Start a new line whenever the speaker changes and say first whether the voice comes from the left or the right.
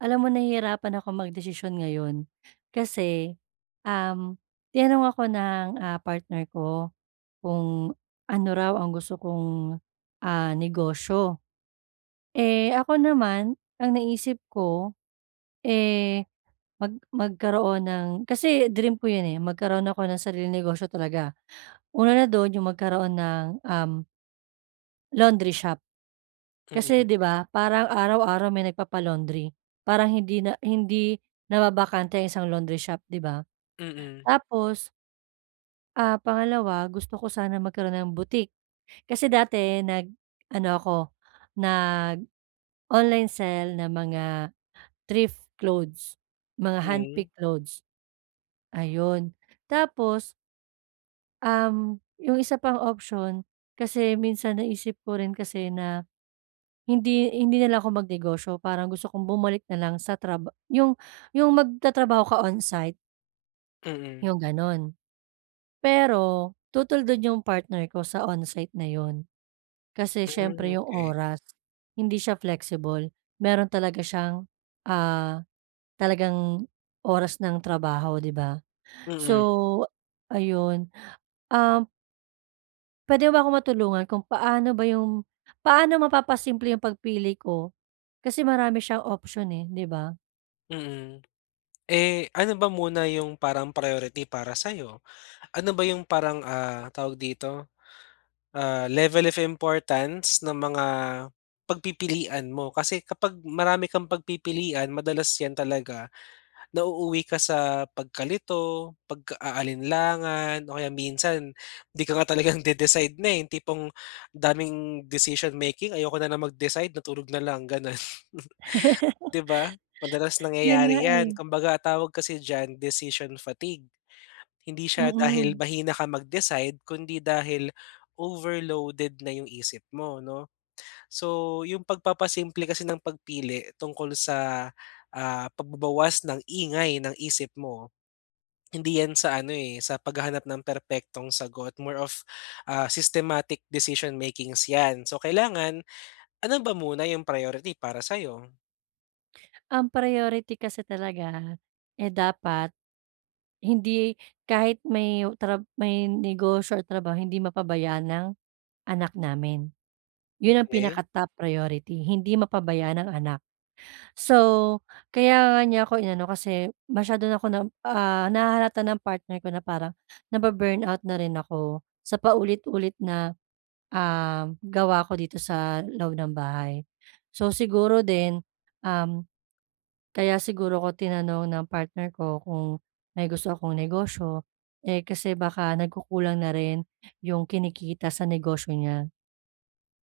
right: Alam mo nahihirapan akong magdesisyon ngayon kasi, um, tinanong ako ng, ah, partner ko kung ano raw ang gusto kong, ah, negosyo. Eh ako naman ang naisip ko eh, mag magkaroon ng kasi dream ko 'yon eh magkaroon ako ng sariling negosyo talaga. Una na do'n 'yong magkaroon ng, um laundry shop. Kasi
left: Mm.
right: 'di ba, parang araw-araw may nagpapa-laundry parang hindi na hindi nababakante ang isang laundry shop, 'di ba?
left: Mm.
right: Tapos ah, pangalawa, gusto ko sana magkaroon ng boutique. Kasi dati nag-ano ako, nag-online sell ng mga thrift clothes, mga
left: Hmm.
right: handpick clothes. Ayun. Tapos um, 'yung isa pang option kasi minsan naisip ko rin kasi na hindi hindi na lang ako magnegosyo parang gusto kong bumalik na lang sa traba 'yung 'yung magtatrabaho ka onsite.
left: Mm.
right: 'Yung gano'n. Pero tutol do'n 'yung partner ko sa onsite na 'yon. Kasi
left: Hmm,
right: siyempre, 'yung
left: okey.
right: oras hindi siya flexible meron talaga siyang, ah, talagang oras ng trabaho, 'di ba?
left: Mm.
right: So, ayun. Um puwede mo ba akong matulungan kung paano ba 'yung paano mapapasimple 'yung pagpili ko kasi, marami siyang option, eh 'di ba?
left: Mm. Eh, ano ba muna 'yung parang priority para sa'yo? Ano ba 'yung parang, ah, tawag dito, ah, level of importance ng mga pagpipilian mo? Kasi kapag marami kang pagpipilian madalas 'yan talaga nauuwi ka sa pagkalito, pagka-aalinlangan o kaya minsan di ka nga talagang de-decide na, eh 'yung tipong daming decision making, ayoko na lang mag-decide natulog na lang, gano'n. 'Di ba? Madalas
right: 'Yon nga,
left: nangyayari 'yan
right: eh.
left: kumbaga, ang tawag kasi diyan decision fatigue. Hindi siya dahil
right: Mm.
left: mahina ka mag-decide, kundi dahil overloaded na 'yung isip mo, 'no? So, 'yung pagpapasimple kasi ng pagpili tungkol sa, ah, pagbabawas ng ingay ng isip mo hindi 'yan sa ano eh, sa paghahanap ng perpektong sagot more of, ah, systematic decision makings 'yan. So, kailangan, ano ba muna 'yung priority para sa'yo?
right: Ang priority kasi talaga, eh, dapat, hindi kahit may trab may negosyo o trabaho hindi mapabayan ang anak namin, 'yun ang
left: Okey.
right: pinaka-top priority. Hindi mapabayaan ang anak, so, kaya nga niya ako inano, kasi masyado na ako na, ah, nahahalata ng partner ko na parang nabu-burnout na rin ako, sa paulit-ulit na, um, gawa ko dito sa loob ng bahay. So siguro din, um, kaya siguro ko tinanong ng partner ko kung may gusto akong negosyo, eh, kasi baka nagkukulang na rin 'yung kinikita sa negosyo niya.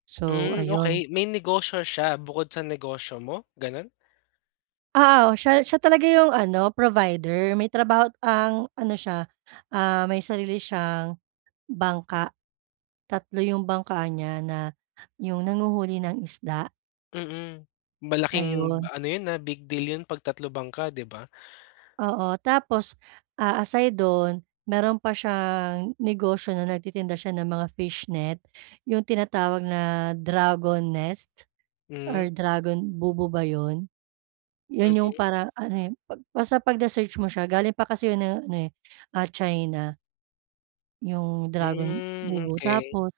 right: So
left: Hmm.
right: ayun.
left: Okey, may negosyo siya bukod sa negosyo mo, ganun?
right: Oo. Siya siya talaga 'yung ano provider. May trabaho't ang ano siya, ah, may sarili siyang bangka, tatlo 'yung bangka niya, na 'yung nanghuhuli ng isda.
left: Mm. Malaking,
right: Ayun.
left: ano yun, ah, big deal yun pag tatlo bangka di ba?
right: Oo, tapos, ah, aside doon meron pa siyang, negosyo na nagtitinda siya ng mga fishnet, 'yung tinatawag na dragon nest
left: Hmm.
right: or dragon bubu ba 'yon? 'Yun 'yung
left: Mm.
right: parang ano eh, ba basta pag na search mo siya, galing pa kasi 'yung ano eh, ah, China, 'yung dragon
left: Hmm.
right: bubu.
left: Okey.
right: Tapos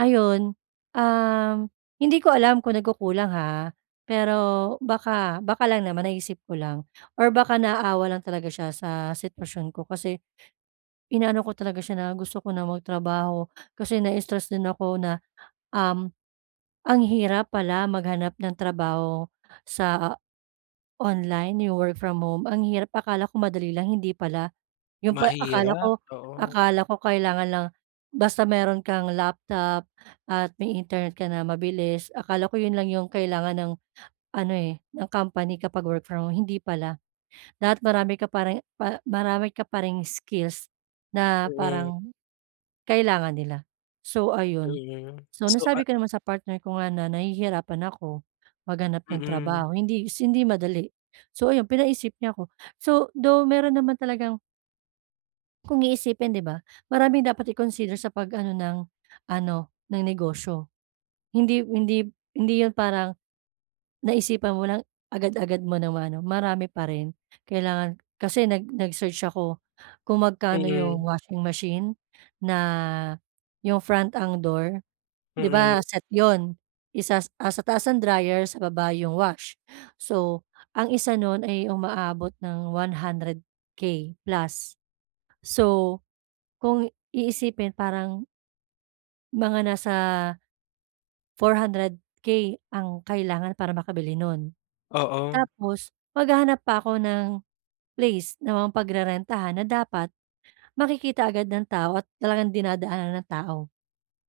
right: ayun, uhm, hindi ko alam kung nagkukulang ha, pero baka baka lang naman naisip ko lang or baka naawa lang talaga siya sa sitwasyon ko kasi inaano ko talaga siya na gusto ko na magtrabaho, kasi na-stress din ako na, um, ang hirap pala maghanap ng trabaho sa online, 'yung work from home, ang hirap, akala ko madali lang, hindi pala. 'Yung pa akala
left: Mahirap.
right: ko
left: Oo.
right: akala ko kailangan lang, basta meron kang laptop at may internet ka na mabilis, akala ko 'yon lang 'yong kailangan ng ano eh, ng company kapag work from home, hindi pala. Dapat marami ka pa ring pa marami ka pa ring skills na
left: Mm.
right: parang kailangan nila. So ayun,
left: Mm,
right: so
left: so, ah
right: nasabi ko naman sa partner ko nga na nahihirapan ako, maghanap ng
left: Mm.
right: trabaho, hindi si hindi madali. So ayun, pinaisip niya ako, so though meron naman talagang Kung iisipin 'di ba, maraming dapat i-consider sa pag-ano ng ano ng negosyo. Hindi hindi hindi 'yun parang naisipan mo lang agad-agad mo ng ma-ano marami pa rin kailangan, kasi nag nag-search ako, kung magkano 'yong
left: Mm.
right: washing machine na, 'yong front ang door. 'Di ba
left: Mm.
right: set 'yon, isa, ah, sa taas ang dryer sa baba 'yong wash. So, ang isa no'n ay umaabot ng 100k plus. So, kung iisipin parang mga nasa 400k ang kailangan para makabili nun.
left: Oo.
right: Tapos maghahanap pa ako ng place na ma-pagrerentahan na dapat makikita agad ng tao at talagang dinadaanan ng tao.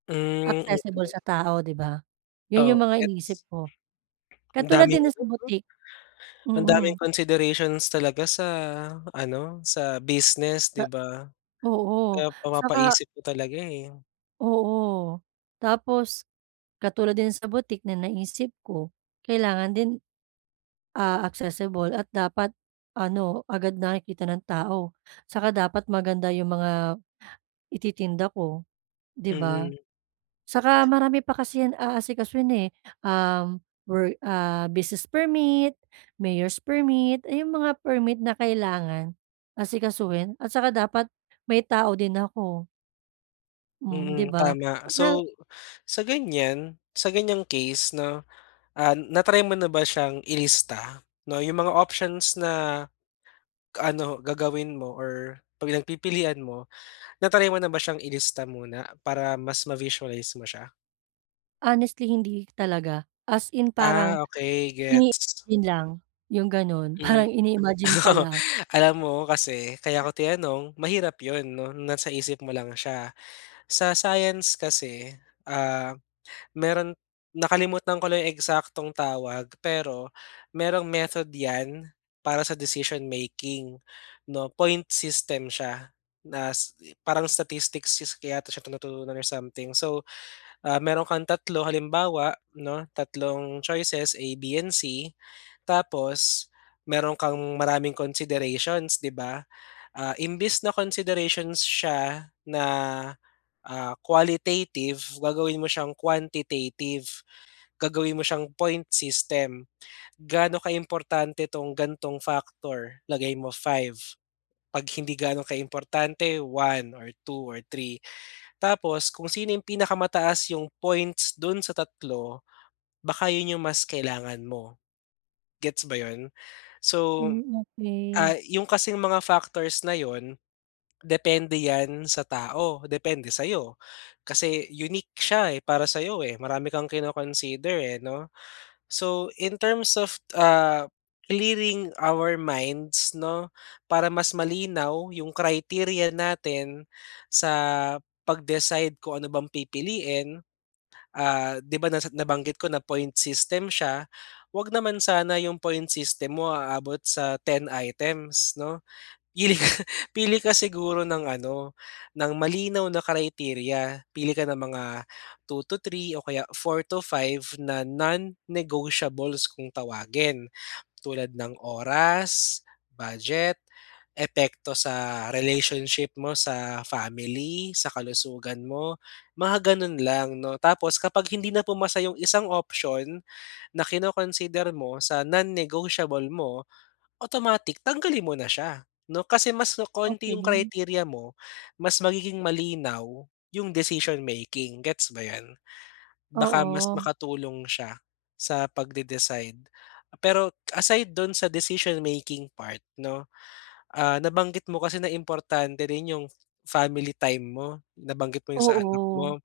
left: Mm.
right: Accessible
left: Mm.
right: sa tao 'di ba. 'Yun
left: Oo
right: 'yung mga
left: gets.
right: iniisip ko.
left: Ang
right: Katulad
left: daming
right: din na
left: ano
right: sa
left: 'no?
right: boutique.
left: Ang daming
right: Mm.
left: considerations talaga sa, ano sa business,
right: Na
left: 'di ba.
right: Oo,
left: Kaya
right: saka
left: mapapaisip ka talaga eh.
right: Oo. Tapos katulad din sa boutique na naisip ko kailangan din, ah, accessible at dapat ano agad nakikita ng tao, 'saka dapat maganda yung mga ititinda ko 'di ba?
left: Mhm.
right: Saka marami pa kasi yan aasikasuhin, eh. Um, wor ah business permit, mayor's permit, ayong mga permit na kailangan asikasuhin at saka dapat may tao din ako. Hmm, di
left: Mm,
right: ba?
left: tama.
right: [unintelligible]
left: So, sa ganyan. Sa ganyang case 'no, ah, na-try mo na ba siyang ilista 'no, yung mga options na ano gagawin mo or pag nagpipilian mo na-try mo na ba siyang ilista muna para mas ma-visualize mo siya?
right: Honestly hindi talaga. As in parang
left: Ah, okey
right: ini
left: gets.
right: yun lang yung gano'n
left: Mm.
right: parang ini-imagine pa
left: Oo.
right: lang.
left: Alam mo kasi kaya
right: [unintelligible]
left: ko tinanong mahirap 'yon 'no, nasa isip mo lang siya. Sa science kasi, ah, mayro'n nakalimutan ko lang 'yong eksaktong tawag pero mayroong method 'yan para sa decision making 'no, point system siya. Nas parang statistics skill kaya to siya tinuturo or something so, ah, mayro'n kang 3 halimbawa 'no, tatlong choices A, B, and C tapos mayron kang maraming considerations 'di ba? Ah, imbis na considerations siya na, ah, qualitative gagawin mo siyang quantitative gagawin mo siyang point system. Gaano ka importante tong gantong factor lagay mo 5. Pag hindi gaano ka importante 1 or 2 or 3 tapos kung sino 'yong pinakamataas 'yong points do'n sa 3 baka yun yung mas kailangan mo. Gets ba 'yon? So,
right: Mm, okey.
left: ah, yung kasing mga factors na 'yon depende yan sa tao. Depende sa'yo kasi unique siya, eh, para sa'yo, eh, marami kang kino-consider, eh, 'no. So, in terms of, ah, clearing our minds 'no, para mas malinaw 'yong criteria natin sa pag-decide kung ano bang pipiliin. Ah, 'di ba, nasa nabanggit ko na point system siya, wag naman sana yung point system mo aabot sa 10 items 'no. Pili ka pili ka siguro ng ano ng malinaw na criteria. Pili ka ng mga 2 or 3 o kaya 4 to 5 na non-negotiables kung tawagin. Tulad ng oras, budget, epekto sa relationship mo sa family, sa kalusugan mo mga gano'n lang 'no. Tapos kapag hindi na pumasa yung isang option na kino-consider mo sa non-negotiable mo, automatic tanggalin mo na siya 'no. Kasi mas kokonti yung
right: Okey.
left: criteria mo mas magiging malinaw yung decision making, gets ba 'yan? Baka mas
right: Oo.
left: makatulong siya sa pagde-decide. Pero aside do'n sa decision making part 'no, ah, nabanggit mo kasi na importante rin yung f family time mo, nabanggit mo yung sa anak
right: Oo,
left: mo,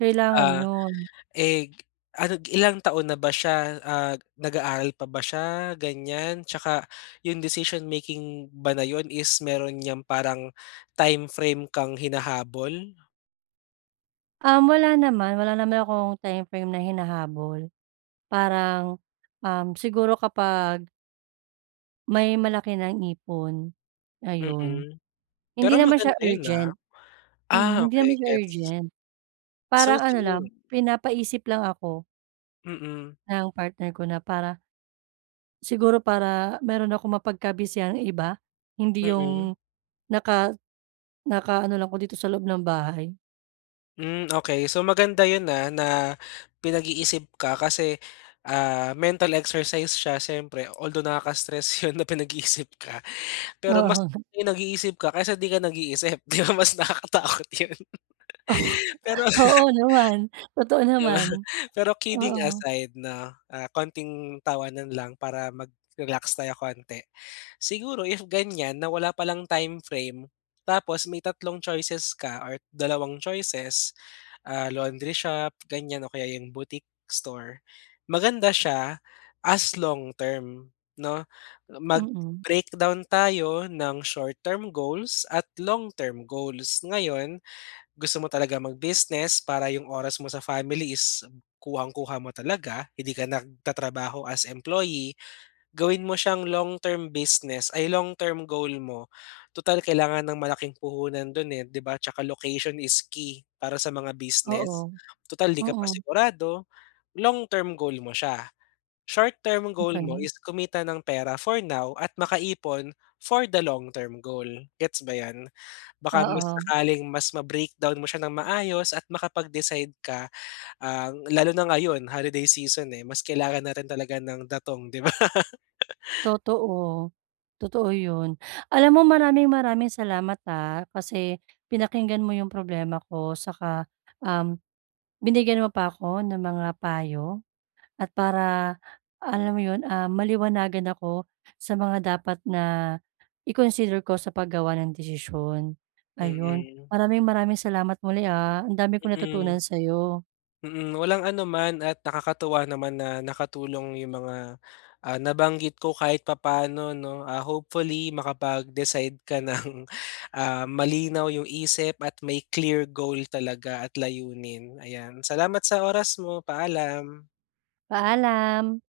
right: kailangan
left: ah,
right: 'yon.
left: eh, ano ilang taon na ba siya, ah, nag-aaral pa ba siya ganyan 'tsaka yung decision making ba na yun is mayro'n niyang parang time frame kang hinahabol?
right: Um, wala naman, wala naman akong timeframe na hinahabol parang, um, siguro kapag may malaki ng ipon, ayun.
left: Mm,
right: Hindi
left: pero
right: naman
left: maganda
right: siya
left: 'yun, ah.
right: urgent. Mm,
left: Ah,
right: hindi naman
left: okay
right: siya
left: gets.
right: urgent,
left: So
right: parang ano lang
left: true.
right: pinapaisip lang ako
left: Mm.
right: ng partner ko na para siguro para meron akong mapagka-busyhang iba hindi
left: Mm.
right: 'yung naka naka-ano lang ako dito sa loob ng bahay.
left: Mm, okey. So, maganda 'yun, ah, na pinag-iisip ka kasi, ah, mental exercise siya siyempre, although nakaka-stress 'yon na pinag-iisip ka pero mas
right: Oo.
left: nag-iisip ka kaysa 'di ka nag-iisip. 'Di ba mas nakakatakot 'yon.
right: Oh.
left: Pero.
right: Oo naman, totoo
left: 'Di ba?
right: naman.
left: Pero kidding
right: Oo
left: aside 'no, ah, konting tawanan lang para mag-relax tayo konti, siguro if ganyan na wala palang timeframe tapos may tatlong choices ka or dalawang choices, ah, laundry shop ganyan, o kaya 'yung boutique store maganda siya as long-term 'no, mag
right: Mm.
left: breakdown tayo ng short-term goals at long term goals. Ngayon, gusto mo talagang mag-business para 'yung oras mo sa family is kuhang-kuha mo talaga hindi ka nagtatrabaho as employee, gawin mo siyang long-term business ay long-term goal mo. Tutal kailangan ng malaking puhunan do'n, eh, 'di ba, tsaka location is key para sa mga
right: Oo.
left: business? Tutal, 'di ka
right: Oo.
left: pa sigurado long-term goal mo siya. Short-term goal mo
right: Okey.
left: is kumita ng pera for now at makaipon for the long-term goal. Gets ba 'yan? Baka mas
right: Oo.
left: sakaling mas ma-breakdown mo siya nang maayos at makapag-decide ka, ang lalo na ngayon holiday season, eh, mas kailangan natin talaga ng datong, 'di ba?
right: Totoo. Totoo 'yun. Alam mo maraming-maraming salamat, ah, kasi pinakinggan mo 'yung problema ko, saka, um, binigyan mo pa ako ng mga payo at para, alam mo 'yon, ah, maliwanagan ako sa mga dapat na i-consider ko sa paggawa ng desisyon. Ayun,
left: Mm.
right: maraming-maraming salamat muli, ah? Ang dami kong
left: Mm.
right: natutunan sa'yo.
left: Mm, walang anuman at nakakatuwa naman na nakatulong 'yung mga, ah, nabanggit ko kahit papaano 'no? Ah, hopefully makapag-decide ka ng, ah, malinaw 'yung isip at may clear goal talaga at layunin, ayan. Salamat sa oras mo, paalam.
right: Paalam.